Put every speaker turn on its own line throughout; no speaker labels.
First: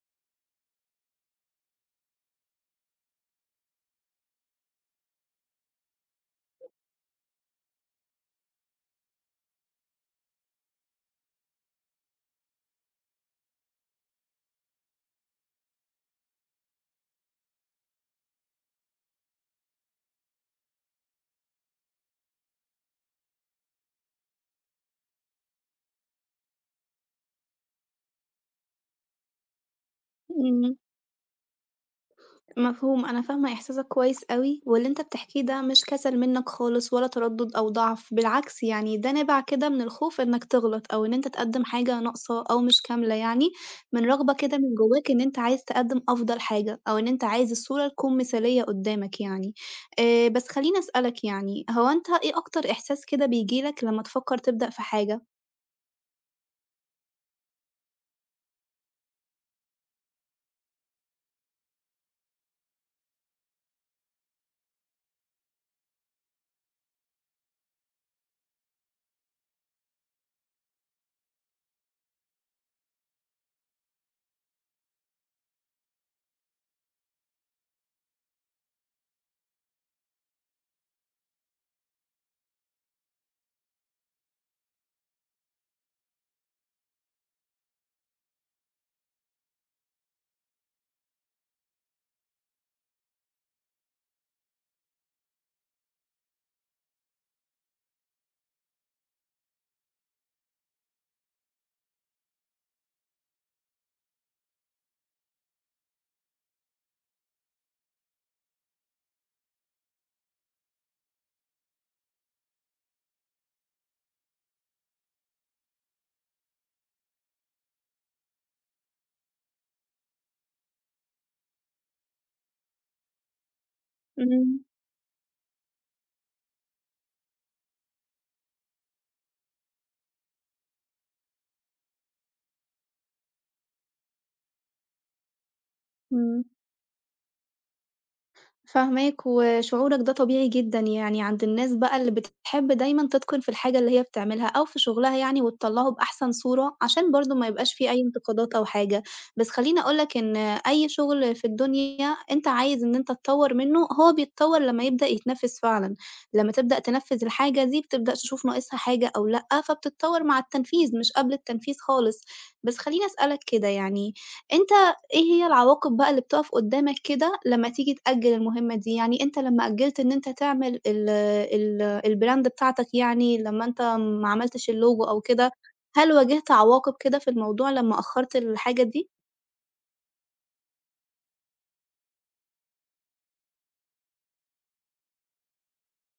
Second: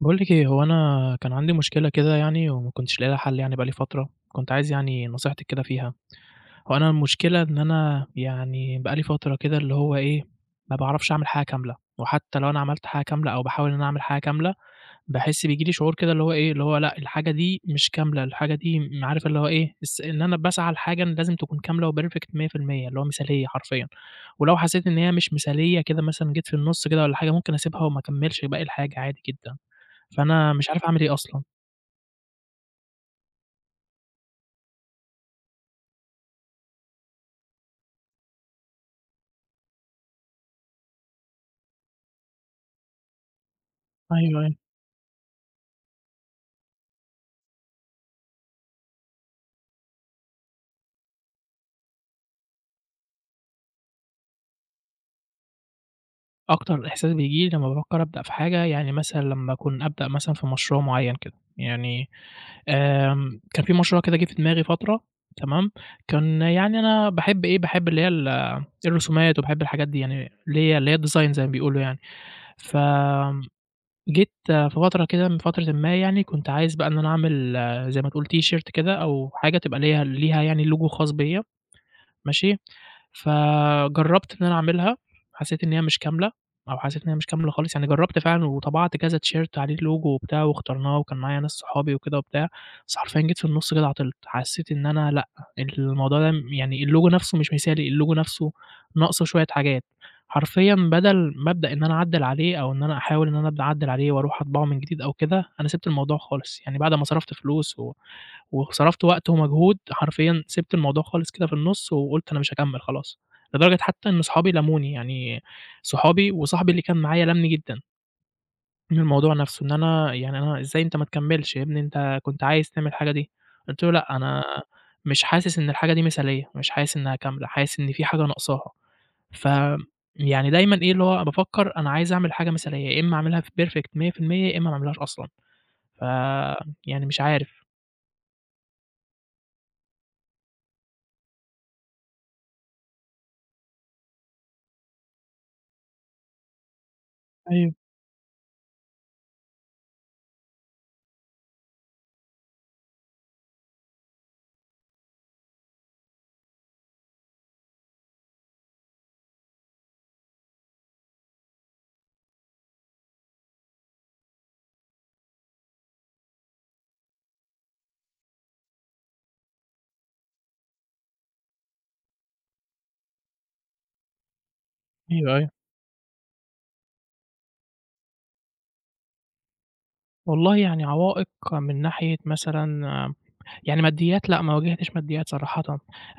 باقول لِك إيه، هو أنا كان عندي مشكلة كده يعني وما كنتش لاقي لها حل يعني بقى لي فترة، كنت عايز يعني نصيحتِك كده فيها. هو أنا المشكلة إن أنا يعني بقى لي فترة كده اللي هو إيه، ما باعرفش أعمل حاجة كاملة، وحتى لو أنا عملت حاجة كاملة أو باحاول إن أنا أعمل حاجة كاملة، باحس بييجي لي شعور كده اللي هو إيه، اللي هو لأ الحاجة دي مش كاملة، الحاجة دي م عارف اللي هو إيه، الس إن أنا باسعى لحاجة إن لازم تكون كاملة وperfect 100%، اللي هو مثالية حرفيًا. ولو حسيت إن هي مش مثالية كده مثلًا جيت في النُص كده والّا حاجة، ممكن أسيبها وما أكمّلش باقي الحاجة عادي جدًا. فأنا مش
إمم،
عارف أعمل إيه أصلًا.
مفهوم، أنا فاهمة إحساسك كويس أوي، واللي أنت بتحكيه ده مش كسل منك خالص ولا تردُّد أو ضعف، بالعكس يعني ده نابع كده من الخوف إنك تغلط أو إن أنت تقدّم حاجة ناقصة أو مش كاملة يعني، من رغبة
أيوه، أيوه.
كده من جواك إن أنت عايز تقدّم أفضل حاجة، أو إن أنت عايز الصورة تكون مثالية قدّامك يعني. بس خلّيني أسألك يعني، هو أنت إيه أكتر إحساس كده بييجي لك لمّا تفكّر تبدأ في حاجة؟
أكتر إحساس بييجي لي لمّا بافكّر أبدأ في حاجة، يعني مثلًا لمّا أكون أبدأ مثلًا في مشروع معيّن كده، يعني كان في مشروع كده جِه في دماغي فترة. تمام، كان يعني أنا باحب إيه، باحب اللي هي الرسومات وباحب الحاجات دي يعني اللي هي الdesign زي ما بيقولوا يعني. فجيت في فترة كده من فترةٍ ما يعني كنت عايز بقى إن أنا أعمل زي ما تقول تيشيرت كده أو حاجة تبقى ليها يعني logo خاص بيّا. ماشي، فجرّبت إن أنا أعملها، حسّيت إن هي مش كاملة أو حسّيت إن هي مش كاملة خالص، يعني جرّبت فعلًا وطبعت كذا تيشيرت عليه الlogo وبتاع واخترناه وكان معايا ناس صحابي وكده وبتاع، بس حرفيًا جيت في النُص كده عطلت، حسّيت إن أنا لأ، الموضوع ده م يعني الlogo نَفْسه مش مثالي، الlogo نَفْسه ناقصه شوية حاجات، حرفيًا بدل ما أبدأ إن أنا أعدّل عليه أو إن أنا أحاول إن أنا أبدأ أعدّل عليه وأروح أطبعه من جديد أو كده، أنا سِبت الموضوع خالص، يعني بعد ما صرفت فلوس وصرفت وقت ومجهود، حرفيًا سِبت الموضوع خالص كده في النُص وقُلت أنا مش هاكمّل خلاص، لدرجة حتى إن صحابي لَموني، يعني صحابي وصاحبي اللي كان معايا لَمّني جدًا من الموضوع نَفْسه، إن أنا يعني أنا إزاي أنت ما تكمّلش يا ابني أنت كنت عايز تعمل الحاجة دي، قُلت له: "لأ، أنا
إمم،
مش حاسس إن الحاجة دي مثالية، مش حاسس إنها كاملة، حاسس إن في حاجة ناقصاها." ف يعني دايمًا إيه، اللي هو بافكّر أنا عايز أعمل حاجة مثالية، يا إمّا أعملها في perfect 100% يا إمّا ما أعملهاش أصلًا، ف
إمم.
يعني مش عارف.
فاهماك، وشعورك ده طبيعي جدًا يعني عند الناس بقى اللي بتحب دايمًا تتقن في الحاجة اللي هي بتعملها أو في شغلها يعني وتطلّعه بأحسن صورة، عشان برضه ما
أيوه،
يبقاش في أي انتقادات أو حاجة. بس خلّيني أقول لك إن أي شغل في الدنيا أنت عايز إن أنت تطوّر منه، هو بيتطوّر لمّا يبدأ يتنفّذ فعلًا، لمّا تبدأ تنفّذ الحاجة دي بتبدأ تشوف ناقصها حاجة أو لأ، فبتتطوّر مع التنفيذ مش قبل التنفيذ خالص. بس خلّيني أسألك كده يعني، أنت إيه هي العواقب بقى اللي بتقف قدّامك كده لمّا تيجي تأجّل المهمة دي؟ يعني أنت لمّا أجّلت إن أنت تعمل ال ال الbrand بتاعتك يعني لمّا أنت ما عملتش الlogo أو
أيوه، أيوه.
كده، هل واجهت عواقب كده في الموضوع لمّا أخّرت الحاجة دي؟
والله يعني عوائق من ناحية مثلًا يعني ماديات لأ، ما واجهتش ماديات صراحةً،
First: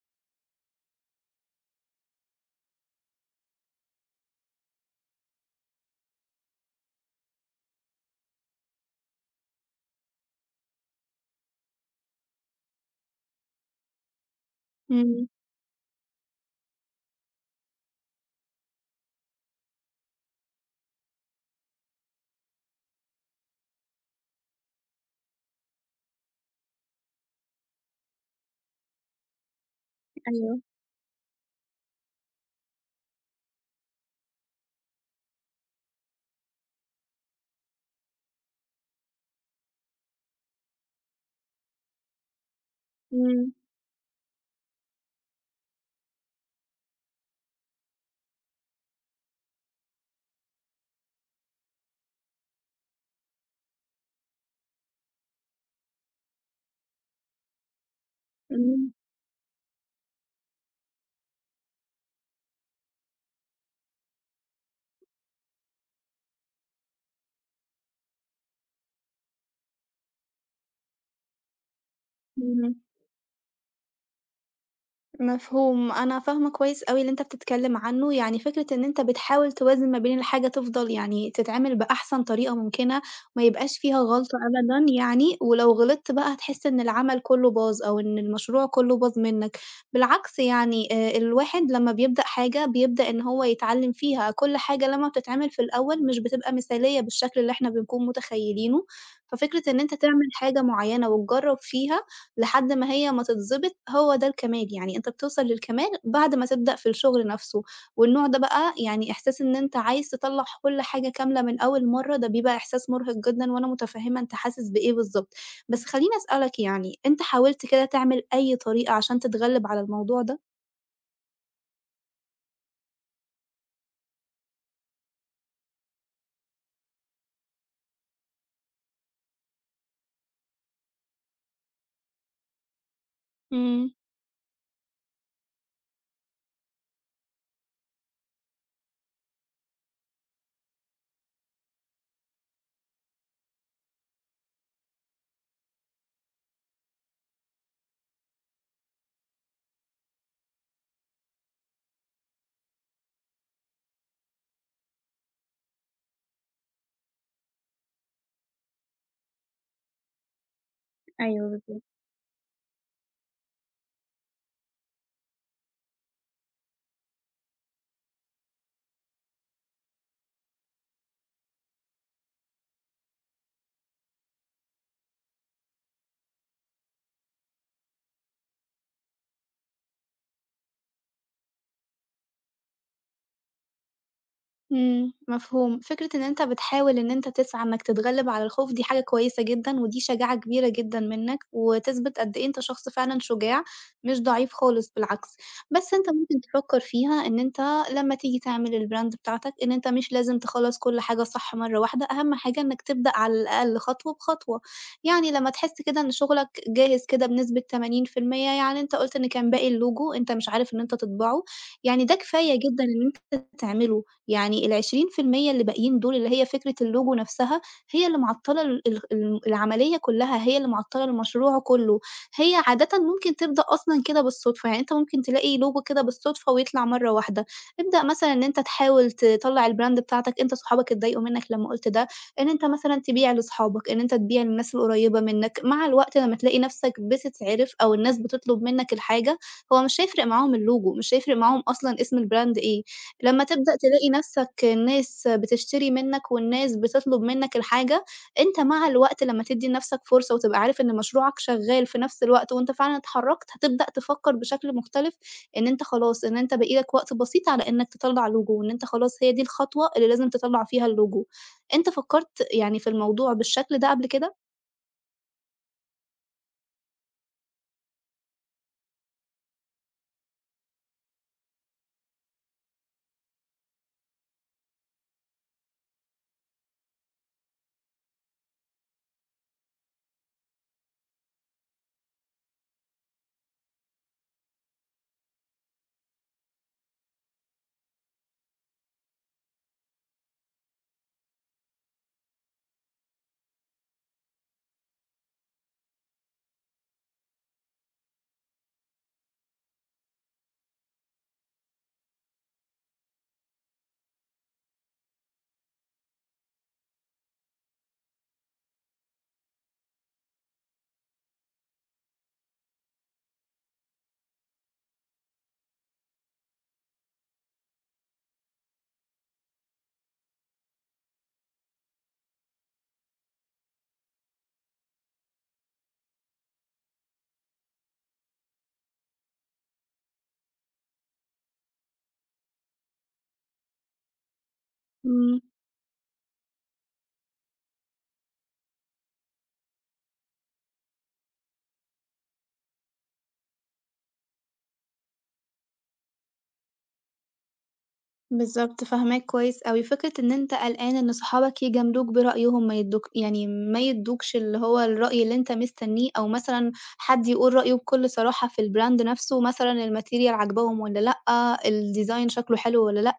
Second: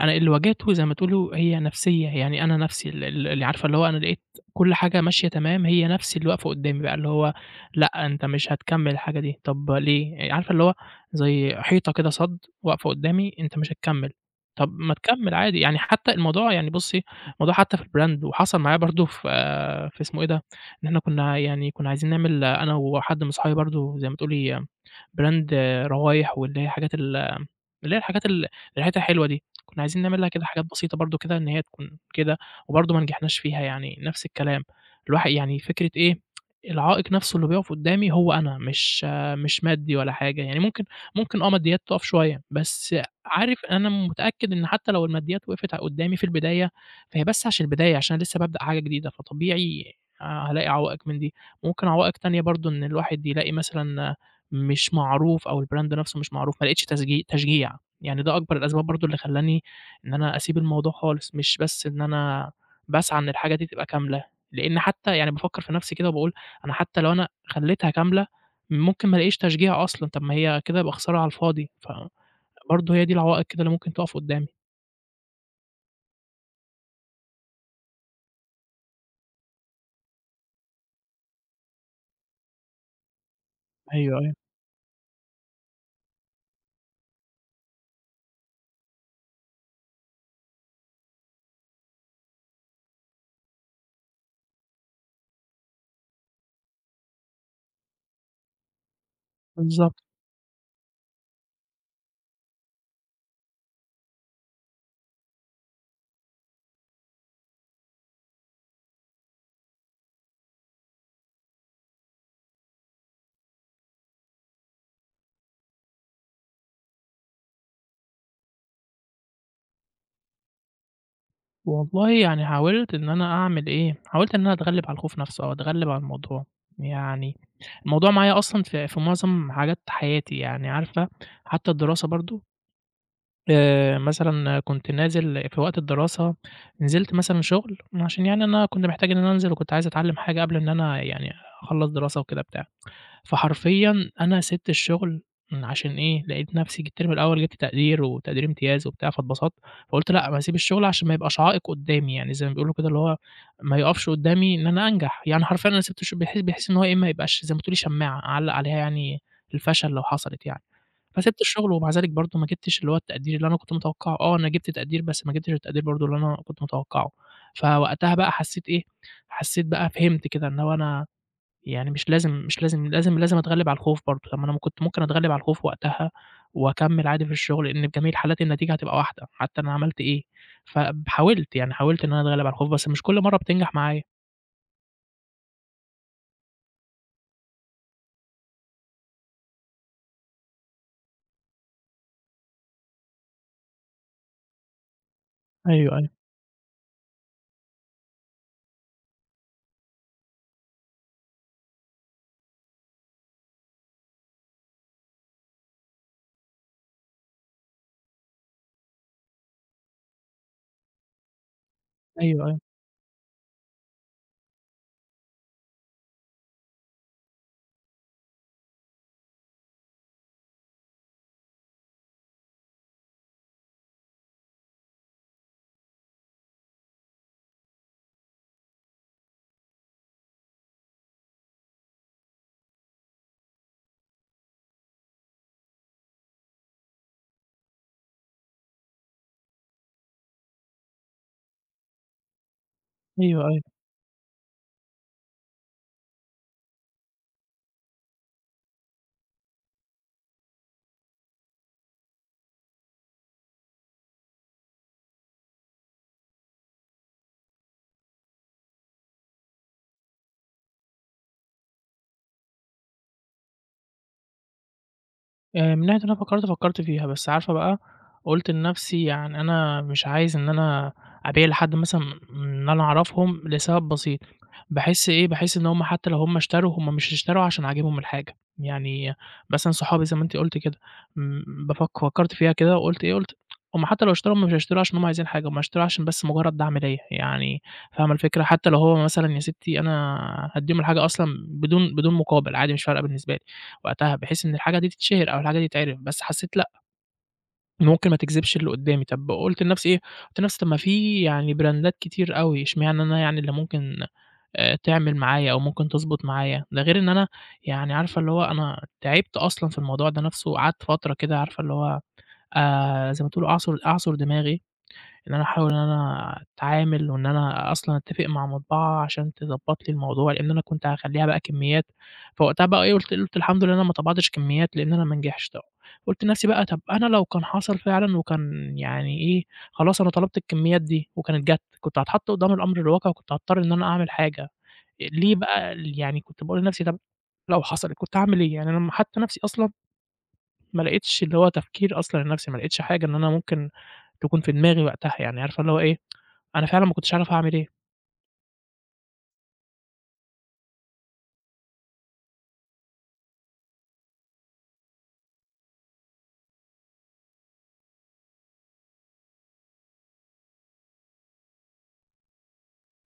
أنا اللي واجهته زي ما تقولوا هي نفسية، يعني أنا نفسي ال ال اللي عارفة اللي هو أنا لقيت كل حاجة ماشية تمام، هي نفسي اللي واقفة قدّامي بقى، اللي هو لأ، أنت مش هتكمّل الحاجة دي، طب ليه؟ يعني عارفة اللي هو زي حيطة كده صَد واقفة قدّامي، أنت مش هتكمّل، طب ما
إمم،
تكمّل عادي، يعني حتى الموضوع يعني بُصّي، الموضوع حتى في الbrand وحصل معايا برضه في في اسمه إيه ده، إن إحنا كنا يعني كنا عايزين نعمل أنا وحد من صحابي برضه زي ما تقولي brand روايح واللي هي حاجات اللي هي الحاجات ريحتها حلوة دي، كنا عايزين نعمل لها كده
أيوه،
حاجات بسيطة برضه كده إن هي تكون كده، وبرضه ما نجحناش فيها يعني نفس الكلام، الواحد يعني فكرة إيه، العائق نفسه اللي بيقف قدّامي هو أنا مش مادي ولا حاجة، يعني ممكن آه ماديات تقف شوية، بس
إمم،
عارف أنا متأكد إن حتى لو الماديات وقفت قدّامي في البداية، فهي بس عشان البداية عشان أنا لسه بابدأ حاجة جديدة، فطبيعي هالاقي عوائق من دي، ممكن عوائق تانية برضه إن الواحد يلاقي مثلًا مش معروف أو الbrand نفسه مش معروف، ما لقيتش تسجي تشجيع. يعني ده أكبر الأسباب
إمم.
برضه اللي خلّاني إن أنا أسيب الموضوع خالص، مش بس إن أنا باسعى إن الحاجة دي تبقى كاملة، لإن حتى يعني بافكّر في نَفْسي كده وباقول أنا حتى لو أنا خلّيتها كاملة، ممكن ما الاقيش تشجيع أصلًا، طَب ما هي كده يبقى خسارة على الفاضي،
إمم،
فبرضه هي دي العوائق كده اللي ممكن تُقف قدّامي.
مفهوم، أنا فاهمة كويس أوي اللي أنت بتتكلم عنه، يعني فكرة إن أنت بتحاول توازن ما بين الحاجة تفضل يعني تتعمل بأحسن طريقة ممكنة، ما يبقاش فيها
أيوه، أيوه،
غلطة أبدًا يعني، ولو غلطت بقى هتحس إن العمل كله باظ أو إن المشروع كله باظ منك، بالعكس يعني الواحد لمّا بيبدأ حاجة بيبدأ إن هو يتعلم فيها، كل حاجة لمّا بتتعمل في الأول مش بتبقى مثالية بالشكل اللي إحنا بنكون متخيلينه، ففكرة إن أنت
بالضبط.
تعمل حاجة معينة وتجرب فيها لحد ما هي ما تتضبط هو ده الكمال، يعني أنت بتوصل للكمال بعد ما تبدأ في الشغل نفسه، والنوع ده بقى يعني إحساس إن أنت عايز تطلّع كل حاجة كاملة من أول مرّة، ده بيبقى إحساس مرهق جدًا وأنا متفهمة أنت حاسس بإيه بالضبط، بس خلّيني أسألك يعني أنت حاولت كده تعمل أي طريقة عشان تتغلب على الموضوع ده؟
والله يعني حاولت إن أنا أعمل إيه، حاولت إن أنا أتغلِّب على الخوف نَفْسه أو أتغلِّب على الموضوع، يعني الموضوع معايا أصلًا في معظم حاجات حياتي، يعني عارفة حتى الدراسة برضه
إمم.
مثلًا كنت نازل في وقت الدراسة، نزلت مثلًا شغل عشان يعني أنا كنت محتاج إن أنا أنزل وكنت عايز أتعلّم حاجة قبل إن أنا يعني أخلّص دراسة وكده بتاع، فحرفيًا أنا سِبت الشغل عشان إيه، لقيت نَفْسي ج الترم الأول جِبت تقدير وتقدير امتياز وبتاع، فاتبسطت، فقُلت لأ ما أسيب الشغل عشان ما يبقاش عائق قُدّامي، يعني زي ما بيقولوا كده اللي هو ما يُقفش قُدّامي إن أنا أنجح، يعني حرفيًا أنا سِبت الش بحيث إن هو إيه، ما يبقاش زي ما تقولي شماعة أعلّق عليها يعني الفشل لو حصلت يعني. فسِبت
أيوه
الشغل
بالضبط.
ومع ذلك برضه ما جِبتش اللي هو التقدير اللي أنا كنت متوقّعه، آه أنا جِبت تقدير بس ما جِبتش التقدير برضه اللي أنا كنت متوقّعه، فوقتها بقى حسّيت إيه، حسّيت بقى فهمت كده إن هو أنا يعني مش لازم أتغلِّب على الخوف برضه، طب ما أنا كنت ممكن أتغلِّب على الخوف وقتها وأكمّل عادي في الشغل، لإن في جميع الحالات النتيجة هتبقى واحدة، حتّى أنا عملت إيه، حاولت، يعني حاولت إن أنا أتغلِّب على الخوف بس مش كل مرّة بتنجح معايا.
مفهوم. فكرة إن أنت بتحاول إن أنت تسعى إنك تتغلب على الخوف دي حاجة كويسة جدًا، ودي شجاعة كبيرة جدًا منّك، وتثبت قد إيه أنت شخص فعلًا شجاع، مش ضعيف خالص بالعكس. بس
أيوه، أيوه،
أنت ممكن تفكّر فيها إن أنت لمّا تيجي تعمل الbrand بتاعتك، إن أنت مش لازم تخلّص كل حاجة صح مرّة واحدة، أهم حاجة إنك تبدأ على الأقل خطوة بخطوة. يعني لمّا تحس كده إن شغلك جاهز كده بنسبة 80% يعني أنت قُلت إن كان باقي اللوجو أنت مش عارف إن أنت تطبعه، يعني ده
أيوه،
كفاية
أيوه،
جدًا إن أنت تعمله. يعني ال20% اللي باقيين دول اللي هي فكرة اللوجو نفسها، هي اللي معطّلة ال ال ال العملية كلّها، هي اللي معطّلة المشروع كلّه. هي عادةً ممكن تبدأ أصلًا كده بالصدفة، يعني أنت ممكن تلاقي لوجو كده بالصدفة ويطلع مرّة واحدة. ابدأ مثلًا إن أنت تحاول تطلّع الbrand بتاعتك، أنت صحابك اتضايقوا منّك لمّا قُلت ده، إن أنت مثلًا تبيع لصحابك، إن أنت تبيع للناس القريّبة منّك. مع الوقت لمّا تلاقي نفسك بتتعرف أو الناس بتطلب منّك الحاجة، هو مش هيفرق معاهم اللوجو، مش هيفرق معاهم أصلًا اسم الbrand إيه. لمّا
أيوه، أيوه.
تبدأ تلاقي نَفْسك الناس بتشتري منّك والناس بتطلب منّك الحاجة، أنت مع الوقت لمّا تدّي لنَفْسك فرصة وتبقى عارف إن مشروعك شغّال في نَفْس الوقت وأنت فعلًا اتحرّكت، هتبدأ تفكّر بشكل مختلف إن أنت خلاص، إن أنت باقي لك وقت بسيط على إنّك تطلّع logo وإن أنت خلاص هي دي الخطوة اللي لازم تطلّع فيها الlogo. أنت فكّرت يعني في الموضوع بالشكل ده قبل كده؟
من ناحية إن أنا فكّرت فيها، بس عارفة بقى قُلت لنَفْسي يعني أنا مش عايز إن أنا أبيع لحد مثلًا إن أنا أعرفهم لسبب بسيط، باحس إيه، باحس إن هم حتى لو هم اشتروا، هم مش اشتروا عشان عاجبهم الحاجة، يعني مثلًا صحابي زي ما أنتِ قُلتِ كده، بافك فكّرت فيها كده وقُلت إيه، قُلت هم حتى لو اشتروا هم مش هيشتروا عشان هم عايزين حاجة، هم هيشتروا عشان بس مجرّد دعم ليّا، يعني فاهمة الفكرة؟ حتى لو هو مثلًا يا ستّي أنا هادّيهم الحاجة أصلًا بدون مقابل، عادي مش فارقة بالنسبة لي. وقتها، بحيث إن الحاجة دي تتشهر أو الحاجة دي تتعرف، بس حسيت لأ، ممكن ما تجذبش اللي قدّامي، طَب قُلت لنفسي إيه، قُلت لنفسي طَب ما في يعني براندات كتير أوي، اشمعنى أنا يعني اللي ممكن تعمل معايا أو ممكن تضبط معايا، ده غير إن أنا يعني عارفة اللي هو أنا تعبت أصلًا في الموضوع ده نفسه، قعدت فترة كده عارفة اللي هو زي ما تقولي أعصُر دماغي. إن أنا أحاول إن أنا أتعامل وإن أنا أصلًا أتّفق مع مطبعة عشان تضبّط لي الموضوع، لإن أنا كنت هاخلّيها بقى كمّيات، فوقتها بقى إيه، قُلت الحمد لله أنا ما طبعتش كمّيات لإن أنا ما نجحتش طبعًا. قُلت لنفسي بقى طَب أنا لو كان حصل فعلًا وكان يعني إيه، خلاص أنا طلبت الكمّيات دي وكانت جات، كنت هاتحط قدّام الأمر الواقع وكنت هاضطر إن أنا أعمل حاجة، ليه
إمم.
بقى ال يعني كنت باقول لنفسي طَب لو حصلت كنت هاعمل إيه؟ يعني أنا م حتّى نفسي أصلًا ما لقيتش اللي هو تفكير أصلًا لنفسي، ما لقيتش حاجة إن أنا ممكن تكون في دماغي وقتها، يعني عارفة اللي هو إيه، أنا فعلًا ما كنتش عارف هاعمل إيه.
بالضبط، فاهماك كويس أوي. فكرة إن أنت قلقان إن صحابك يجاملوك برأيهم، ما يدوك يعني ما يدوكش اللي هو الرأي اللي أنت مستنيه، أو مثلًا حد يقول رأيه بكل صراحة في الbrand نفسه، مثلًا الmaterial عاجباهم والّا لأ، الdesign شكله حلو والّا لأ.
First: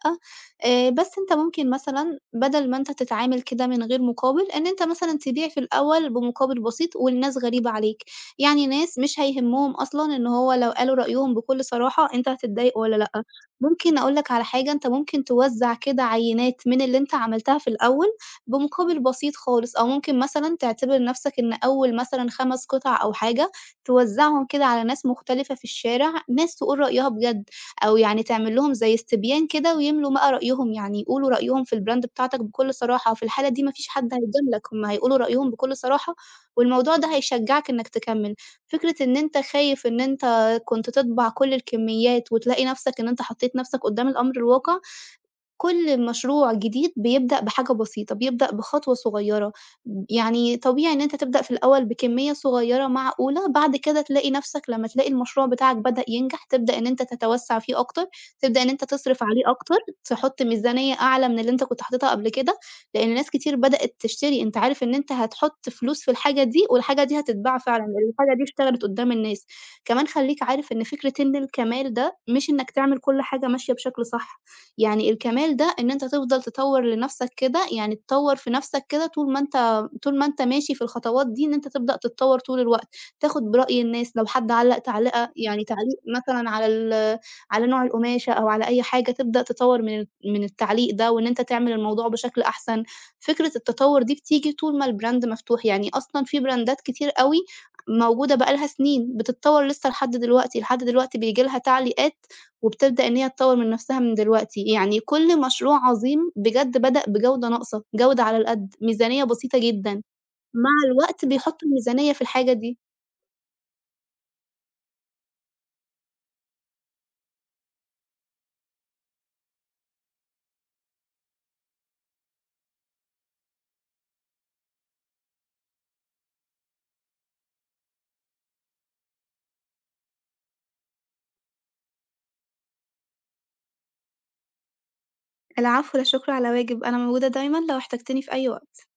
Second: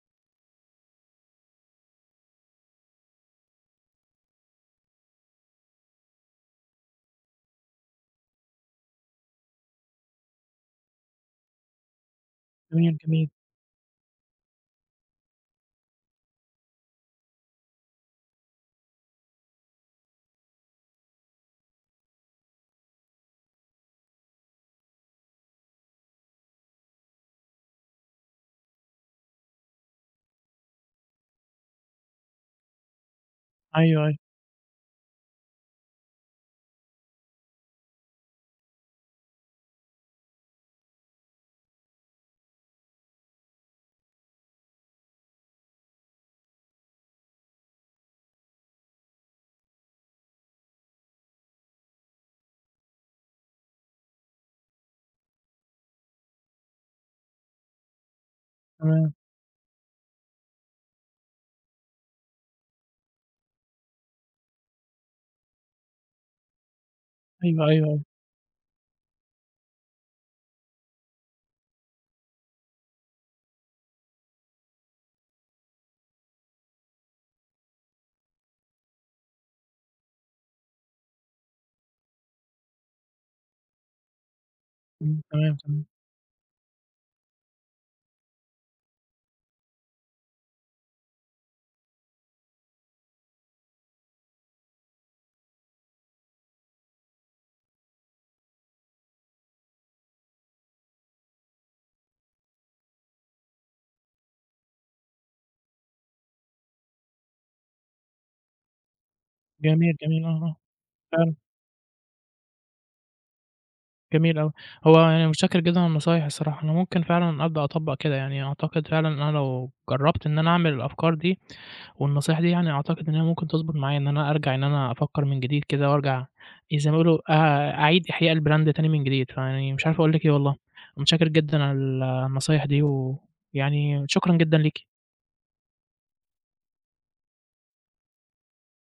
بس أنت ممكن مثلًا بدل ما أنت تتعامل كده من غير مقابل، إن أنت مثلًا تبيع في الأول بمقابل بسيط ولناس غريبة عليك، يعني ناس مش هيهمهم أصلًا إن هو لو قالوا رأيهم بكل صراحة أنت هتتضايق
جميل،
والّا لأ.
جميل.
ممكن أقول لك على حاجة، أنت ممكن توزّع كده عينات من اللي أنت عملتها في الأول بمقابل بسيط خالص، أو ممكن مثلًا تعتبر نَفْسك إن أول مثلًا 5 قطع أو حاجة توزّعهم كده على ناس مختلفة في الشارع، ناس تقول رأيها بجد، أو يعني تعمل لهم زي استبيان كده ويملوا بقى رأيهم، يعني يقولوا رأيهم في الbrand بتاعتك بكل صراحة، وفي الحالة دي ما فيش
أيوه،
حد
أيوه،
هيجاملك، هم هيقولوا رأيهم بكل صراحة، والموضوع ده هيشجّعك إنك تكمّل. فكرة إن أنت خايف إن أنت كنت تطبع كل الكميات وتلاقي نَفْسك إن أنت حطّيت نَفْسك قدّام الأمر الواقع؟ كل مشروع جديد بيبدأ بحاجة بسيطة، بيبدأ بخطوة صغيرة، ب يعني طبيعي إن أنت تبدأ في الأول بكمية صغيرة معقولة، بعد كده تلاقي نَفْسك لمّا تلاقي المشروع بتاعك بدأ ينجح، تبدأ إن أنت تتوسّع فيه أكتر، تبدأ إن أنت
تمام.
تصرف عليه أكتر، تحُط ميزانية أعلى من اللي أنت كنت حاططها قبل كده، لإن ناس كتير بدأت تشتري، أنت عارف إن أنت هتحُط فلوس في الحاجة دي والحاجة دي هتتباع
أيوه،
فعلًا،
أيوه، أيوه.
لإن الحاجة دي اشتغلت قُدّام الناس. كمان خلّيك عارف إن فكرة إن الكمال ده مش إنّك تعمل كل حاجة ماشية بشكل صح. يعني الكمال ده إن أنت تفضل تطوّر لنَفْسك كده، يعني تطوّر في نَفْسك كده طول ما أنت ماشي في الخطوات دي، إن أنت تبدأ تتطوّر طول الوقت، تاخُد برأي الناس، لو حد علّق
إمم،
تعليقة
تمام،
يعني
تمام.
تعليق مثلًا على ال على نوع القماشة أو على أي حاجة، تبدأ تطوّر من التعليق ده وإن أنت تعمل الموضوع بشكل أحسن. فكرة التطوّر دي بتيجي طول ما الbrand مفتوح، يعني أصلًا في براندات كتير أوي موجودة بقى لها سنين، بتتطوّر لسه لحد دلوقتي، لحد دلوقتي بييجي لها تعليقات وبتبدأ إن هي تطوّر من نَفْسها من دلوقتي، يعني كل مشروع عظيم بجد بدأ بجودة ناقصة، جودة على القد، ميزانية بسيطة جدًا،
جميل، جميل. آه، آه،
مع الوقت
فعلًا.
بيحطّوا الميزانية في الحاجة دي.
جميل أوي. هو أنا متشكّر جدًا على النصايح الصراحة، أنا ممكن فعلًا أبدأ أطبّق كده، يعني أعتقد فعلًا أنا لو جرّبت إن أنا أعمل الأفكار دي والنصايح دي يعني أعتقد إن هي ممكن تضبط معايا، إن أنا أرجع إن أنا أفكّر من جديد كده وأرجع إيه زي ما بيقولوا أعيد إحياء الbrand تاني من جديد، فيعني مش عارف أقول لِك إيه والله. متشكّر جدًا على النصايح دي، ويعني شكرًا جدًا ليكِ.
العفو، لا شكر على واجب، أنا موجودة دايمًا لو احتجتني في أي وقت.